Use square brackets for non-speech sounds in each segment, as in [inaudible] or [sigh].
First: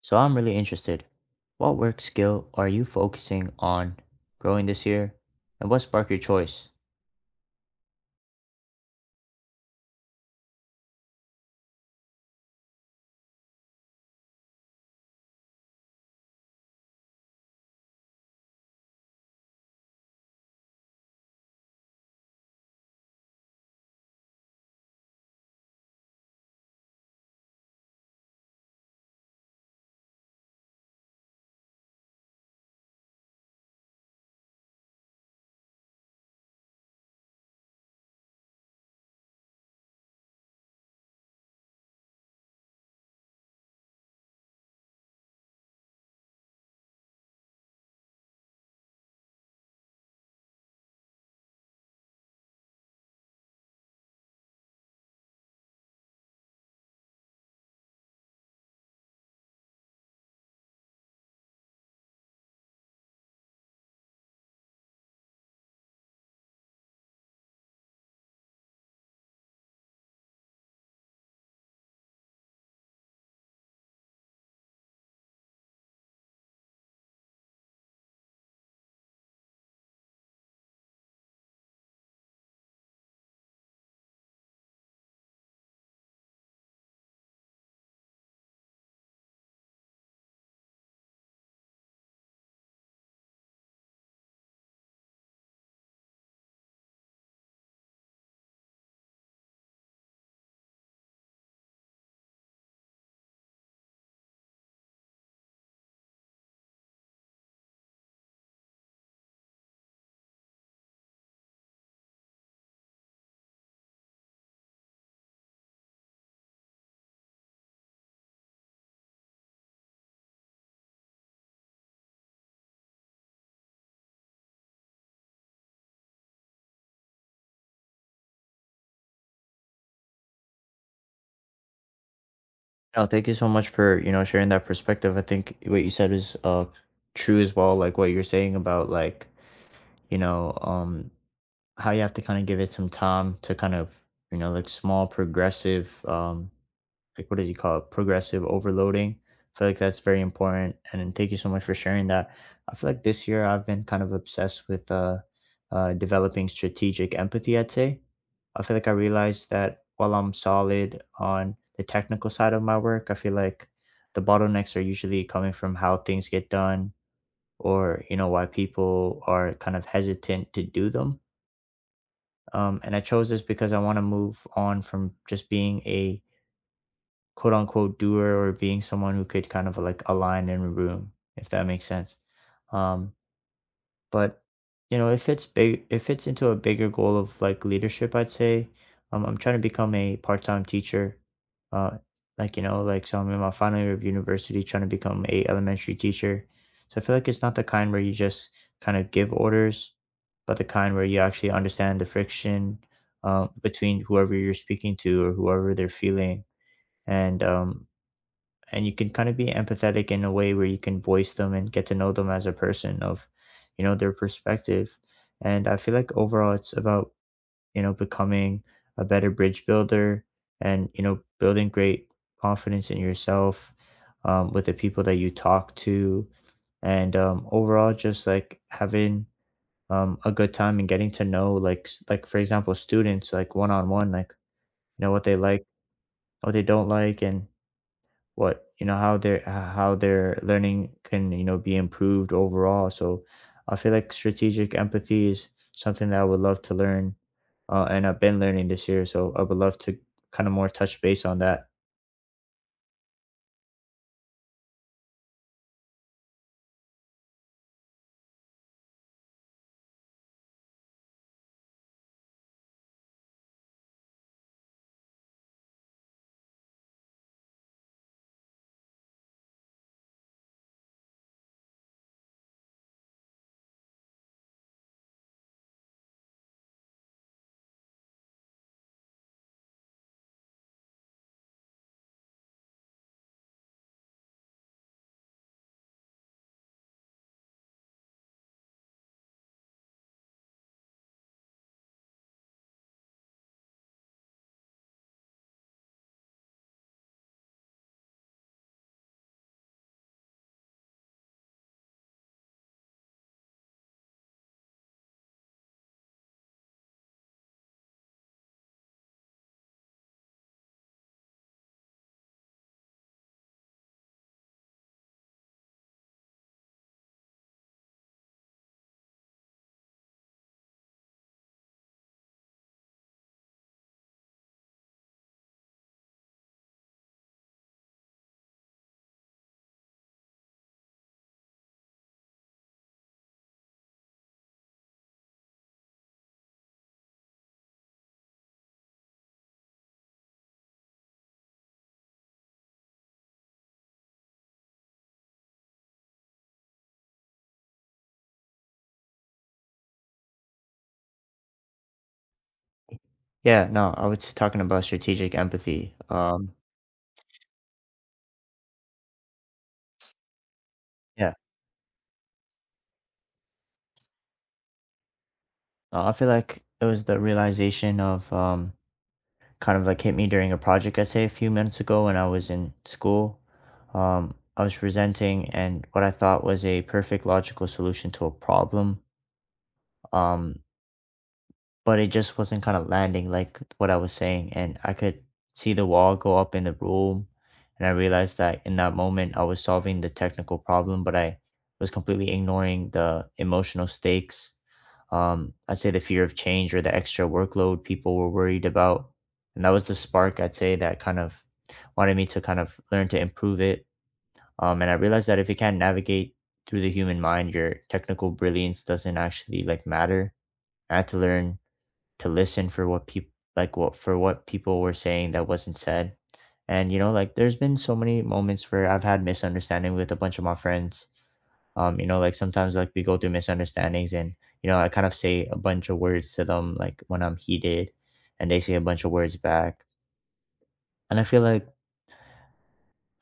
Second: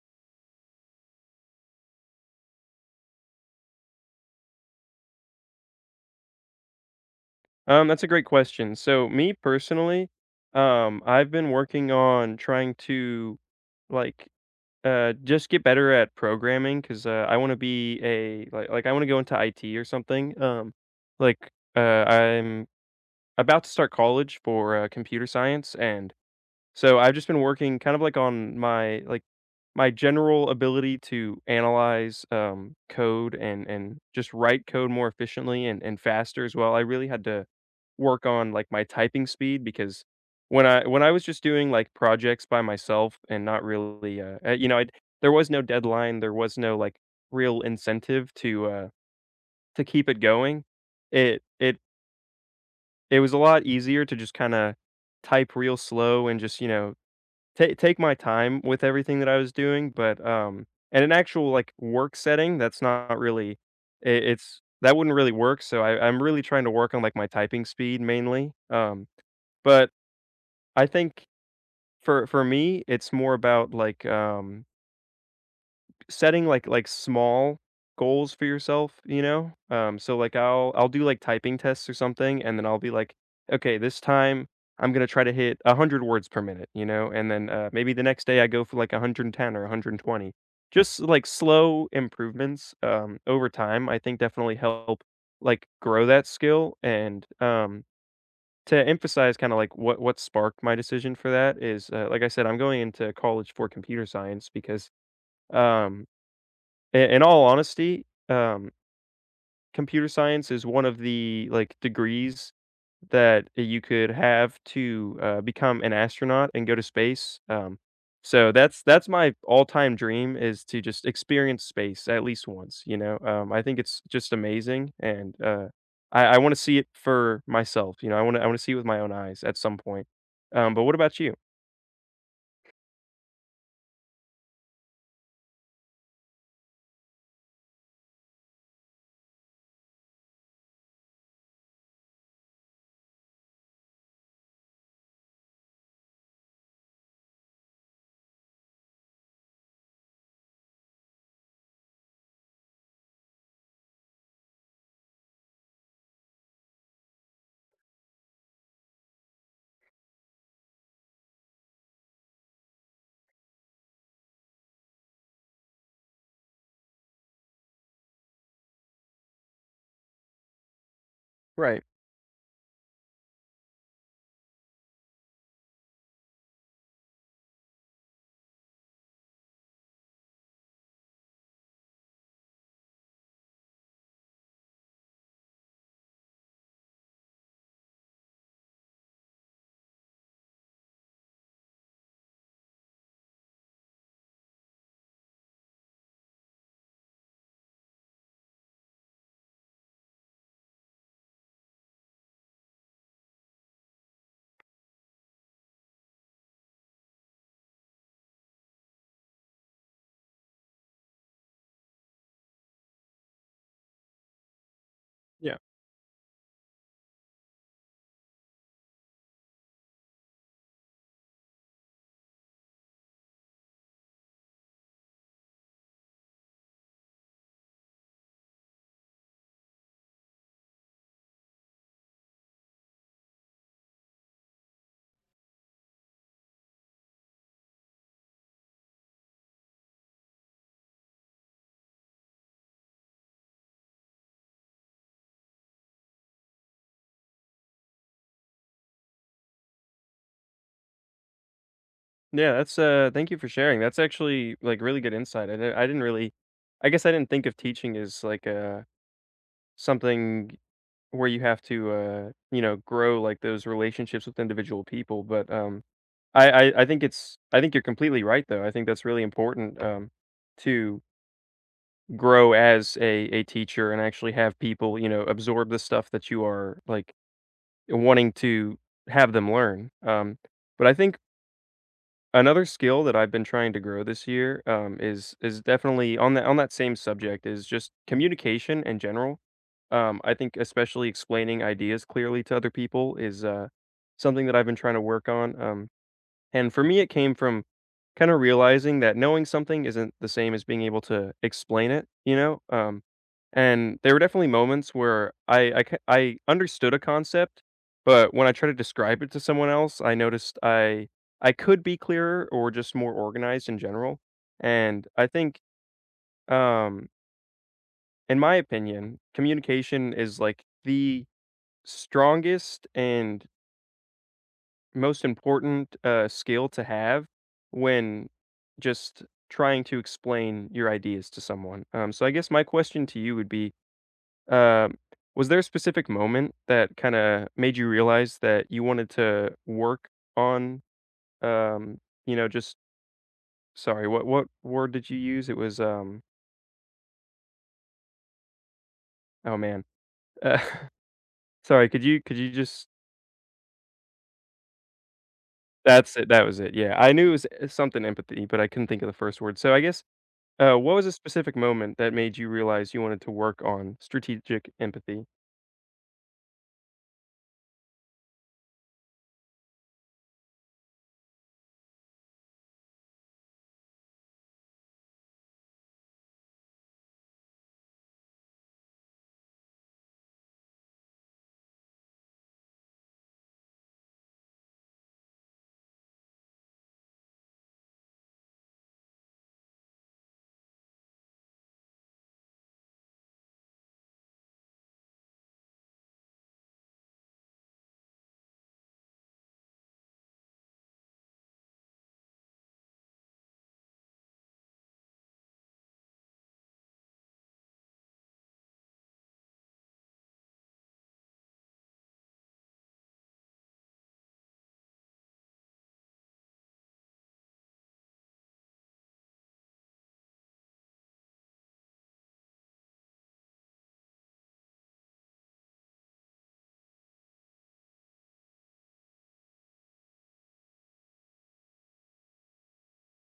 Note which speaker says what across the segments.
Speaker 1: So I'm really interested. What work skill are you focusing on growing this year? And what sparked your choice?
Speaker 2: That's a great question. So me personally, I've been working on trying to like just get better at programming because I want to be a like I want to go into IT or something. I'm about to start college for computer science, and so I've just been working kind of like on my general ability to analyze code and just write code more efficiently and faster as well. I really had to work on like my typing speed because when I was just doing like projects by myself and not really you know, I there was no deadline, there was no like real incentive to keep it going. It it it was a lot easier to just kind of type real slow and just you know take my time with everything that I was doing, but, in an actual, like, work setting, that's not really I it's that wouldn't really work, so I'm really trying to work on, like, my typing speed mainly, but I think for me, it's more about, like, setting like small goals for yourself, you know? So like I'll do like typing tests or something, and then I'll be like, okay, this time I'm gonna try to hit 100 words per minute, you know? And then maybe the next day I go for like 110 or 120. Just like slow improvements over time, I think definitely help like grow that skill. And To emphasize kind of like what sparked my decision for that is, like I said, I'm going into college for computer science because um I in all honesty, computer science is one of the, like, degrees that you could have to, become an astronaut and go to space, so that's my all-time dream, is to just experience space at least once, you know? I think it's just amazing, and, I wanna see it for myself, you know, I wanna see it with my own eyes at some point, but what about you?
Speaker 1: No, thank you so much for, sharing that perspective. I think what you said is true as well, like what you're saying about, like, you know, um how you have to kind of give it some time to kind of, like, small progressive, like, what did you call it, progressive overloading. I feel like that's very important, and thank you so much for sharing that. I feel like this year I've been kind of obsessed with developing strategic empathy, I'd say. I feel like I realized that while I'm solid on the technical side of my work, I feel like the bottlenecks are usually coming from how things get done, or why people are kind of hesitant to do them.
Speaker 2: Right,
Speaker 1: And I chose this because I want to move on from just being a quote unquote doer, or being someone who could kind of like align in a room, if that makes sense. Um, but if it's big, if it's into a bigger goal of like leadership, I'd say. I'm trying to become a part-time teacher. Uh, like, like, so I'm in my final year of university, trying to become a elementary teacher. So I feel like it's not the kind where you just kind of give orders, but the kind where you actually understand the friction between whoever you're speaking to, or whoever they're feeling, and um, and you can kind of be empathetic in a way where you can voice them and get to know them as a person of, their perspective.
Speaker 2: yeah.
Speaker 1: And I feel like overall it's about, becoming a better bridge builder, and building great confidence in yourself, with the people that you talk to, and overall just like having, a good time, and getting to know, like, like, for example, students, like one-on-one, like, what they like, what they don't like, and what, how their learning can, be improved overall. So I feel like strategic empathy is something that I would love to learn, and I've been learning this year, so I would love to kind of more touch base on that.
Speaker 2: Yeah, that's, thank you for sharing. That's actually, like, really good insight. I didn't really, I guess, I didn't think of teaching as, like, something where you have to, you know, grow, like, those relationships with individual people, but, I think it's I think you're completely right, though. I think that's really important, to grow as a teacher and actually have people, you know, absorb the stuff that you are, like, wanting to have them learn, but I think another skill that I've been trying to grow this year, is definitely on that same subject, is just communication in general. I think especially explaining ideas clearly to other people is, something that I've been trying to work on, and for me, it came from kinda realizing that knowing something isn't the same as being able to explain it, you know? And there were definitely moments where I understood a concept, but when I tried to describe it to someone else, I noticed I could be clearer or just more organized in general. And I think, um, in my opinion, communication is, like, the strongest and most important, skill to have when just trying to explain your ideas to someone. So I guess my question to you would be, um, was there a specific moment that kinda made you realize that you wanted to work on, um, you know, just sorry, what word did you use? It was, oh, man. Uh, [laughs] sorry, could you just
Speaker 1: Yeah, no, I was talking about strategic empathy.
Speaker 2: that's it, that was it, yeah. I knew it was, eh, something empathy, but I couldn't think of the first word. So I guess what was a
Speaker 1: Yeah.
Speaker 2: specific moment that made you realize you wanted to work on strategic empathy?
Speaker 1: I feel like it was the realization of, kind of like, hit me during a project I say a few minutes ago when I was in school. I was presenting, and what I thought was a perfect logical solution to a problem, um but it just wasn't kind of landing like what I was saying, and I could see the wall go up in the room. And I realized that in that moment I was solving the technical problem, but I was completely ignoring the emotional stakes. I'd say the fear of change or the extra workload people were worried about. And that was the spark, I'd say, that kind of wanted me to kind of learn to improve it. And I realized that if you can't navigate through the human mind, your technical brilliance doesn't actually like matter. I had to learn to listen for what people were saying that wasn't said. And, you know, like, there's been so many moments where I've had misunderstanding with a bunch of my friends. Like, sometimes, like, we go through misunderstandings, and, I kind of say a bunch of words to them, like, when I'm heated, and they say a bunch of words back. And I feel like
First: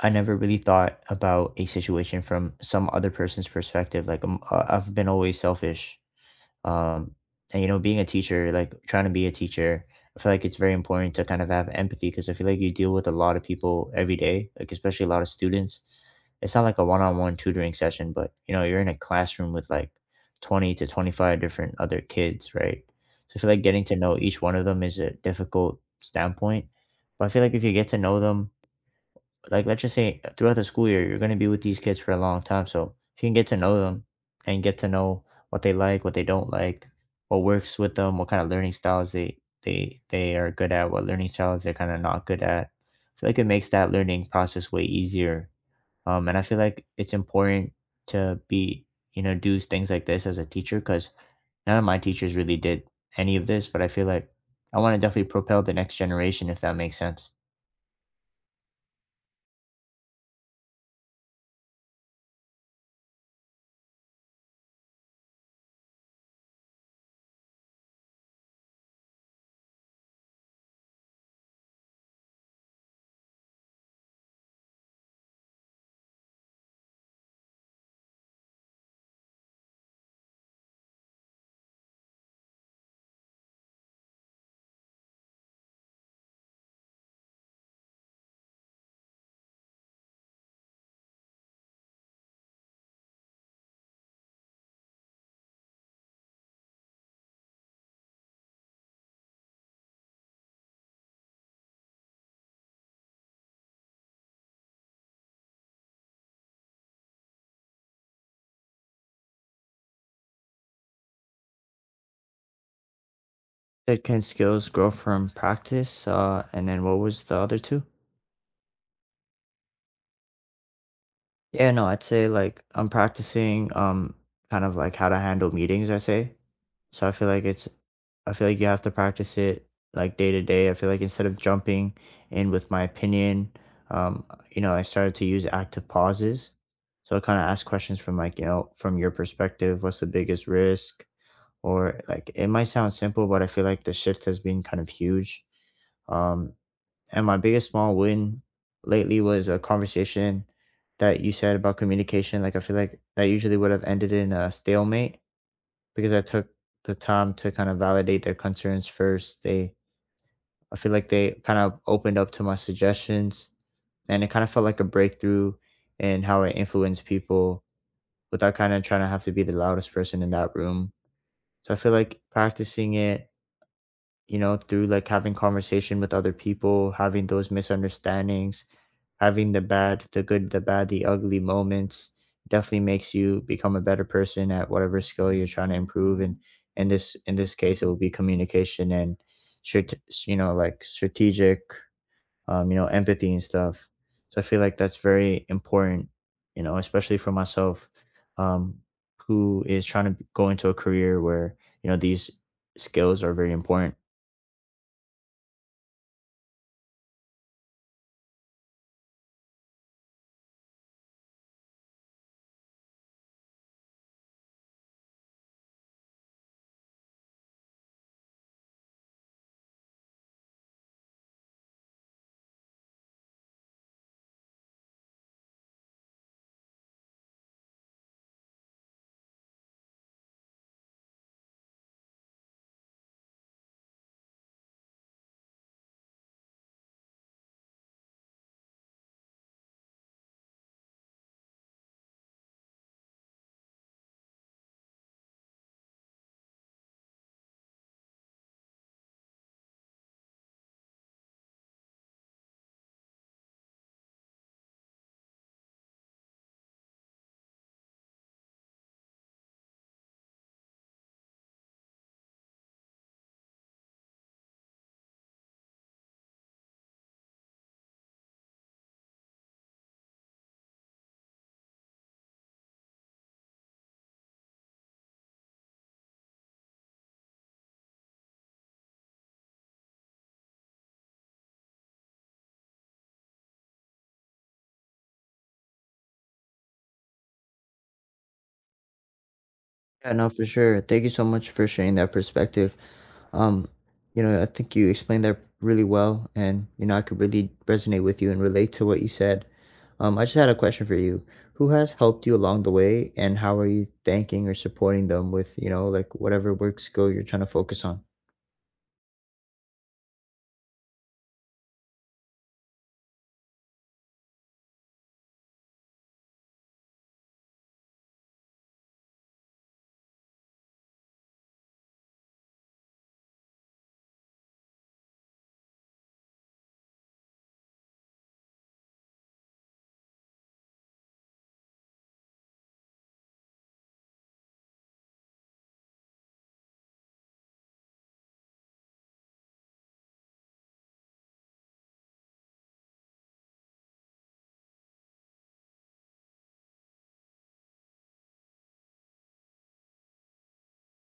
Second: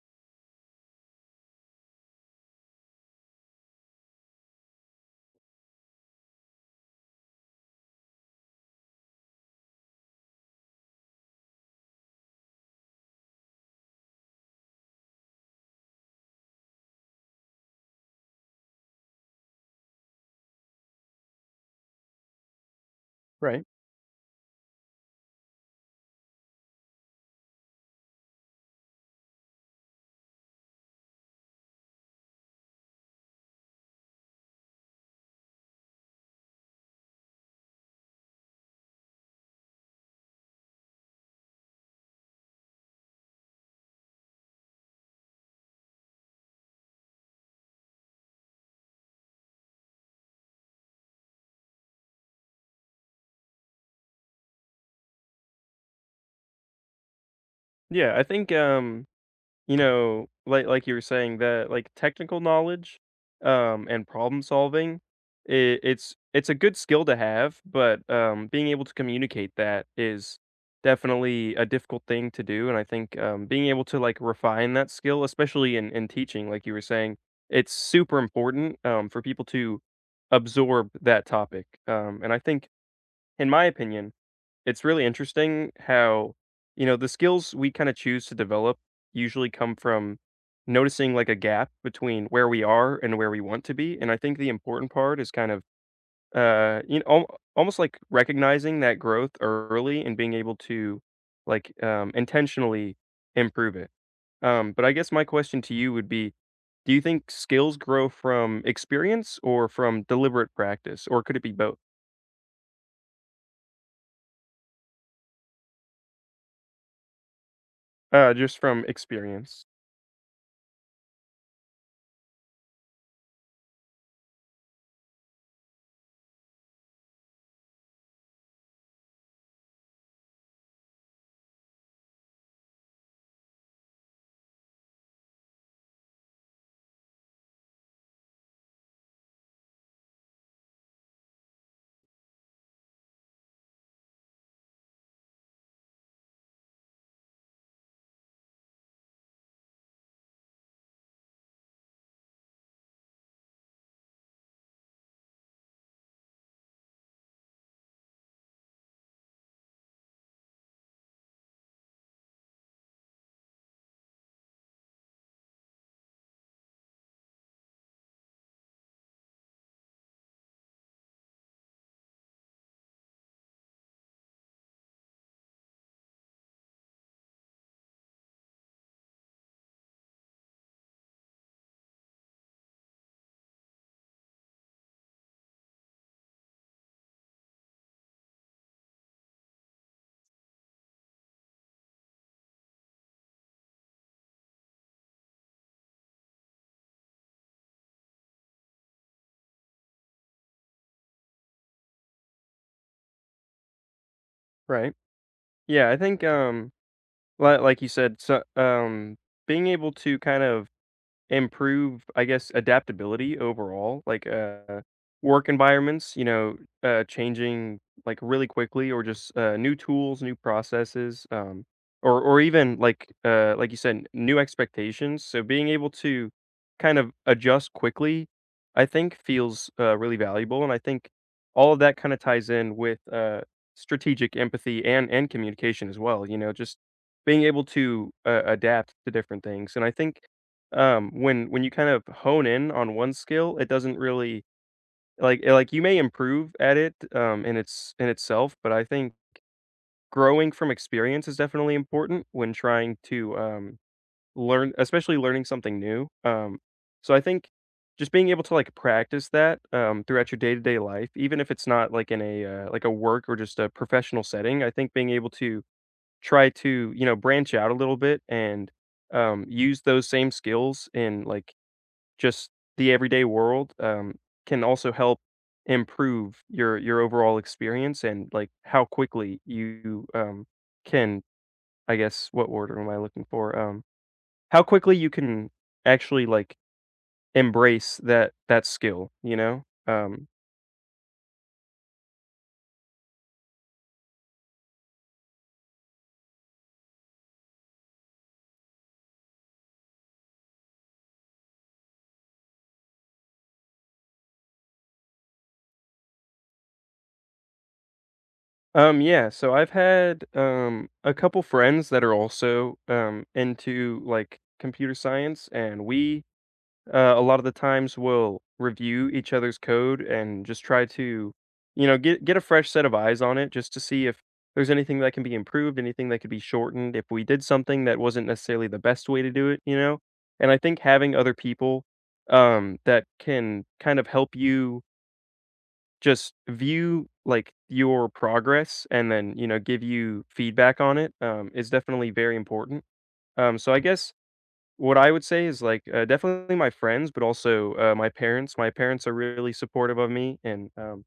Speaker 1: I never really thought about a situation from some other person's perspective. Like, I've been always selfish. Um, and being a teacher, like trying to be a teacher, I feel like it's very important to kind of have empathy because I feel like you deal with a lot of people every day, like especially a lot of students. It's not like a one-on-one tutoring session, but you know, you're in a classroom with like 20 to 25 different other kids, right? So I feel like
Speaker 2: Right.
Speaker 1: getting to know each one of them is a difficult standpoint. But I feel like if you get to know them, like let's just say throughout the school year you're going to be with these kids for a long time, so if you can get to know them and get to know what they like, what they don't like, what works with them, what kind of learning styles they are good at, what learning styles they're kind of not good at, I feel like it makes that learning process way easier. And I feel like it's important to be, do things like this as a teacher, because none of my teachers really did any of this, but I feel like I want to definitely propel the next generation, if that makes sense.
Speaker 2: Yeah, I think you know, like you were saying that like technical knowledge and problem solving, it's a good skill to have, but being able to communicate that is definitely a difficult thing to do, and I think being able to like refine that skill, especially in teaching, like you were saying, it's super important for people to absorb that topic. And I think in my opinion, it's really interesting how, you know, the skills we kind of choose to develop usually come from noticing like a gap between where we are and where we want to be. And I think the important part is kind of, you know, almost like recognizing that growth early and being able to intentionally improve it. But I guess my question to you would be, do you think skills grow from experience or from deliberate practice, or could it be both?
Speaker 1: Said, can skills grow from practice? And then what was the other two?
Speaker 2: Just from experience.
Speaker 1: Yeah, no, I'd say like I'm practicing, kind of like how to handle meetings, I say. So I feel like it's I feel like you have to practice it like day to day. I feel like instead of jumping in with my opinion, um, I started to use active pauses. So I kind of ask questions from like, from your perspective, what's the biggest risk? Or like it might sound simple, but I feel like the shift has been kind of huge. Um, And my biggest small win lately was a conversation that you said about communication. Like, I feel like that usually would have ended in a stalemate because I took the time to kind of validate their concerns first. I feel like they kind of opened up to my suggestions, and it kind of felt like a breakthrough in how I influence people without kind of trying to have to be the loudest person in that room. So I feel like practicing it, through like having conversation with other people, having those misunderstandings, having the bad, the good, the bad, the ugly moments, definitely makes you become a better person at whatever skill you're trying to improve. And in this case, it will be communication and strate- like strategic, empathy and stuff. So I feel like that's very important, especially for myself, um, who is trying to go into a career where these skills are very important.
Speaker 2: Right. Yeah, I think, li like you said, so, being able to kind of improve, I guess, adaptability overall, like, work environments, you know, changing, like, really quickly, or just, new tools, new processes, or even like you said, new expectations. So being able to kind of adjust quickly, I think feels, really valuable, and I think all of that kinda ties in with, strategic empathy and communication as well, you know, just being able to, adapt to different things. And I think when you kind of hone in on one skill, it doesn't really like, you may improve at it in its in itself, but I think growing from experience is definitely important when trying to learn, especially learning something new. So I think just being able to like practice that throughout your day-to-day life, even if it's not like in a like a work or just a professional setting. I think being able to try to, you know, branch out a little bit and use those same skills in like just the everyday world, can also help improve your overall experience and, like, how quickly you, can, I guess, what order am I looking for? How quickly you can actually, like, embrace that skill, you know?
Speaker 1: Yeah, no, for sure. Thank you so much for sharing that perspective. Um, I think you explained that really well, and I could really resonate with you and relate to what you said. I just had a question for you. Who has helped you along the way, and how are you thanking or supporting them with, like whatever work skill you're trying to focus on?
Speaker 2: Yeah, so I've had, a couple friends that are also, into, like, computer science, and we a lot of the times we'll review each other's code and just try to, you know, get a fresh set of eyes on it just to see if there's anything that can be improved, anything that could be shortened, if we did something that wasn't necessarily the best way to do it, you know. And I think having other people that can kind of help you just view like your progress, and then you know, give you feedback on it, is definitely very important. So I guess what I would say is, like, definitely my friends, but also, my parents. My parents are really supportive of me, and,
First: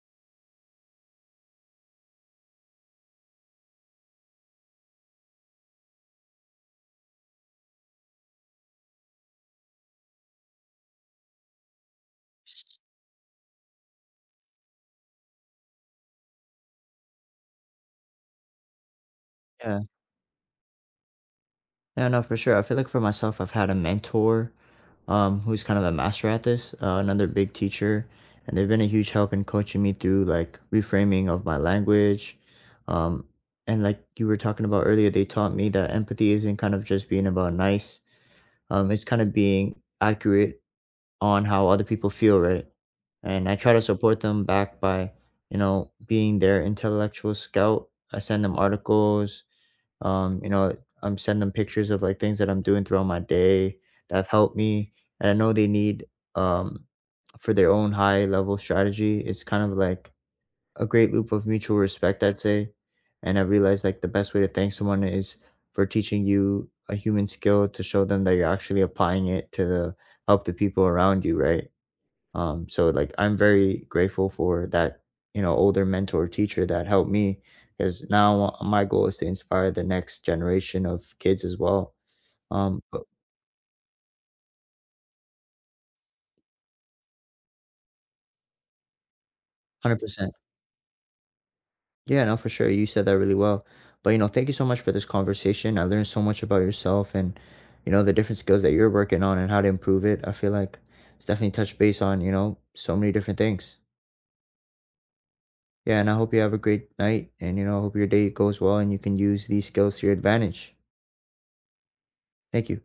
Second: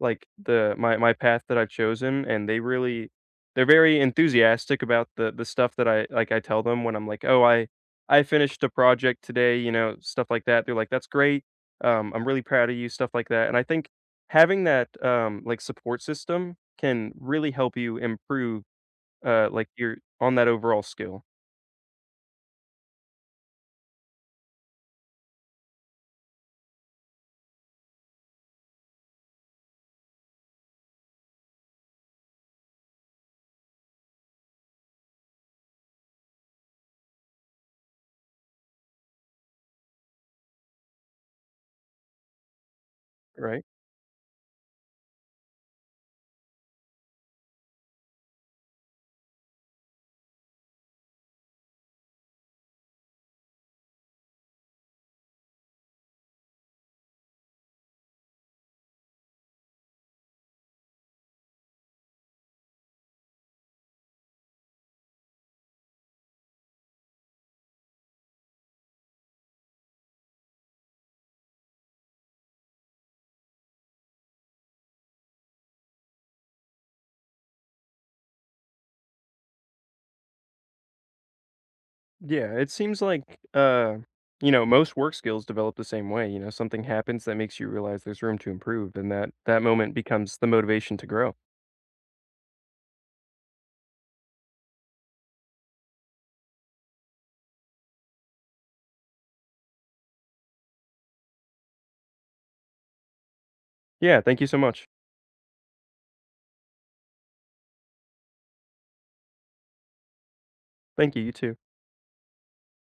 Speaker 2: like, the my path that I've chosen, and they really, they're very enthusiastic about the stuff that I like. I tell them when I'm like, "Oh, I finished a project today," you know, stuff like that. They're like, "That's great. I'm really proud of you," stuff like that, and I think having that, like, support system can really help you improve, like,
Speaker 1: Yeah,
Speaker 2: your on that overall skill,
Speaker 1: yeah, no, for sure. I feel like for myself, I've had a mentor, who's kind of a master at this, another big teacher, and they've been a huge help in coaching me through like reframing of my language. Um, and like you were talking about earlier, they taught me that empathy isn't kind of just being about nice, it's kind of being accurate on how other people feel, right? And I
Speaker 2: right?
Speaker 1: try to support them back by, being their intellectual scout. I send them articles, um, you know, I'm sending them pictures of like things that I'm doing throughout my day that have helped me. And I know they need um for their own high level strategy. It's kind of like a great loop of mutual respect, I'd say. And I realized like the best way to thank someone is for teaching you a human skill to show them that you're actually applying it to the help the people around you, right? So like I'm very grateful for that, older mentor teacher that helped me, because now my goal is to inspire the next generation of kids as well.
Speaker 2: Yeah, it
Speaker 1: But
Speaker 2: seems like you know, most work skills develop the same way, you know, something happens that makes you realize there's room to improve, and that moment
Speaker 1: 100%.
Speaker 2: becomes the motivation to grow.
Speaker 1: Yeah, no, for sure. You said that really well. But, thank you so much for this conversation. I learned so much about yourself, and, the different skills that you're working on and how to improve it. I feel like it's definitely touched base on, so many different things.
Speaker 2: Yeah, thank you so much.
Speaker 1: Yeah, and I hope you have a great night, and, I hope your day goes well and you can use these skills to your advantage.
Speaker 2: Thank you, you too.
Speaker 1: Thank you.